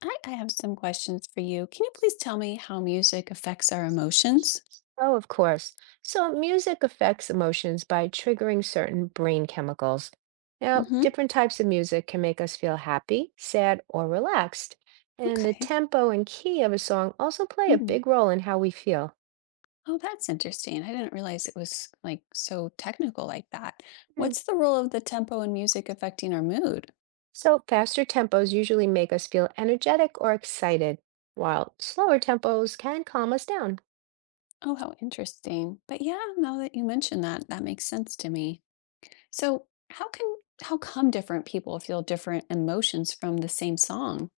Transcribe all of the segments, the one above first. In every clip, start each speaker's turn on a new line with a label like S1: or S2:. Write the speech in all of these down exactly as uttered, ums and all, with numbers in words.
S1: I, I have some questions for you. Can you please tell me how music affects our emotions?
S2: Oh, of course. So music affects emotions by triggering certain brain chemicals. Now,
S1: Hmm.
S2: different types of music can make us feel happy, sad, or relaxed. And the
S1: Okay.
S2: tempo and key of a song also play a
S1: Hmm.
S2: big role in how we feel.
S1: Oh, that's interesting. I didn't realize it was like so technical like that.
S2: Mm,
S1: What's the role of the tempo in music affecting our mood?
S2: So faster tempos usually make us feel energetic or excited, while slower tempos can calm us down.
S1: Oh, how interesting. But yeah, now that you mention that, that makes sense to me. So, how can how come different people feel different emotions from the same song?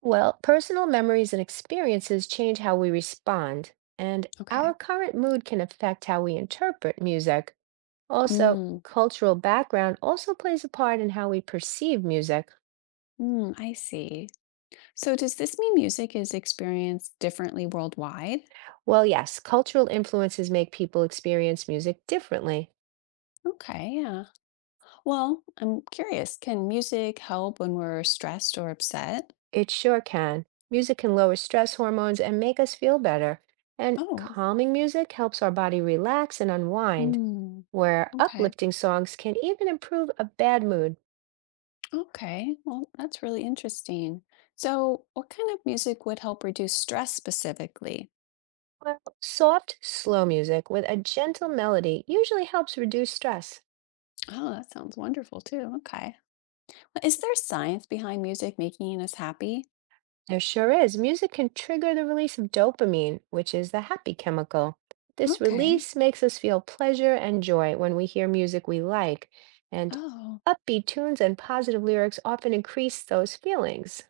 S2: Well, personal memories and experiences change how we respond, and our
S1: Okay.
S2: current mood can affect how we interpret music. Also,
S1: Mm,
S2: cultural background also plays a part in how we perceive music.
S1: mm, I see. So, does this mean music is experienced differently worldwide?
S2: Well, yes, cultural influences make people experience music differently.
S1: Okay, yeah. Well, I'm curious, can music help when we're stressed or upset?
S2: It sure can. Music can lower stress hormones and make us feel better. And
S1: Oh,
S2: calming music helps our body relax and unwind,
S1: hmm.
S2: where
S1: Okay.
S2: uplifting songs can even improve a bad mood.
S1: Okay, well, that's really interesting. So, what kind of music would help reduce stress specifically?
S2: Well, soft, slow music with a gentle melody usually helps reduce stress.
S1: Oh, that sounds wonderful too. Okay. Well, is there science behind music making us happy?
S2: There sure is. Music can trigger the release of dopamine, which is the happy chemical. This
S1: Okay.
S2: release makes us feel pleasure and joy when we hear music we like, and
S1: Oh,
S2: upbeat tunes and positive lyrics often increase those feelings.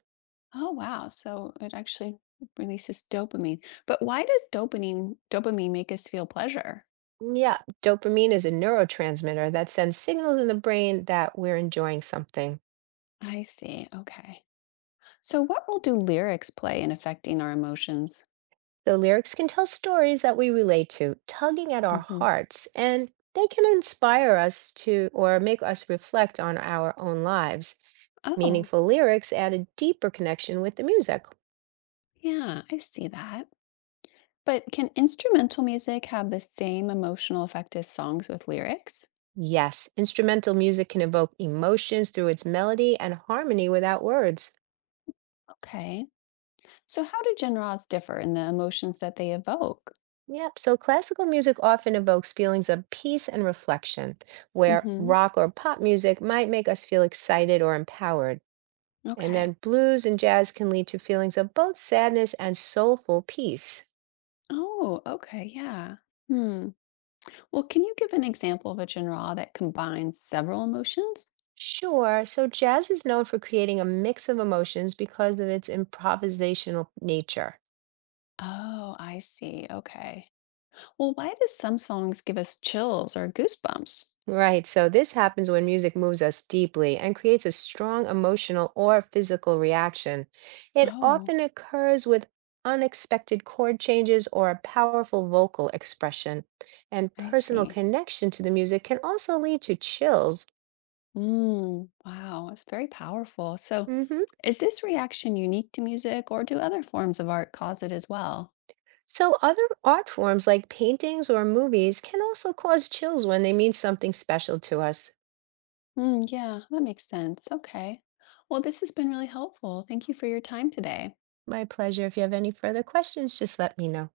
S1: oh wow. So it actually releases dopamine. But why does dopamine dopamine make us feel pleasure?
S2: Mm, yeah, dopamine is a neurotransmitter that sends signals in the brain that we're enjoying something.
S1: I see. Okay. So, what role do lyrics play in affecting our emotions?
S2: The lyrics can tell stories that we relate to, tugging at our
S1: Hmm.
S2: hearts, and they can inspire us to or make us reflect on our own lives.
S1: Oh,
S2: Meaningful lyrics add a deeper connection with the music.
S1: yeah, I see that. But can instrumental music have the same emotional effect as songs with lyrics?
S2: Yes, instrumental music can evoke emotions through its melody and harmony without words.
S1: Okay. So, how do genres differ in the emotions that they evoke?
S2: Yep, so classical music often evokes feelings of peace and reflection, where
S1: Hmm.
S2: rock or pop music might make us feel excited or empowered. And
S1: Okay.
S2: then blues and jazz can lead to feelings of both sadness and soulful peace.
S1: Oh, okay. Yeah. Hmm. Well, can you give an example of a genre that combines several emotions?
S2: Sure, so jazz is known for creating a mix of emotions because of its improvisational nature.
S1: Oh, I see. Okay. Well, why do some songs give us chills or goosebumps?
S2: Right, so this happens when music moves us deeply and creates a strong emotional or physical reaction. It
S1: Oh,
S2: often occurs with unexpected chord changes or a powerful vocal expression. And
S1: I
S2: personal
S1: see.
S2: connection to the music can also lead to chills.
S1: Mm, wow, it's very powerful. So,
S2: Hmm.
S1: is this reaction unique to music, or do other forms of art cause it as well?
S2: So, other art forms like paintings or movies can also cause chills when they mean something special to us.
S1: Mm, yeah, that makes sense. Okay. Well, this has been really helpful. Thank you for your time today.
S2: My pleasure. If you have any further questions, just let me know.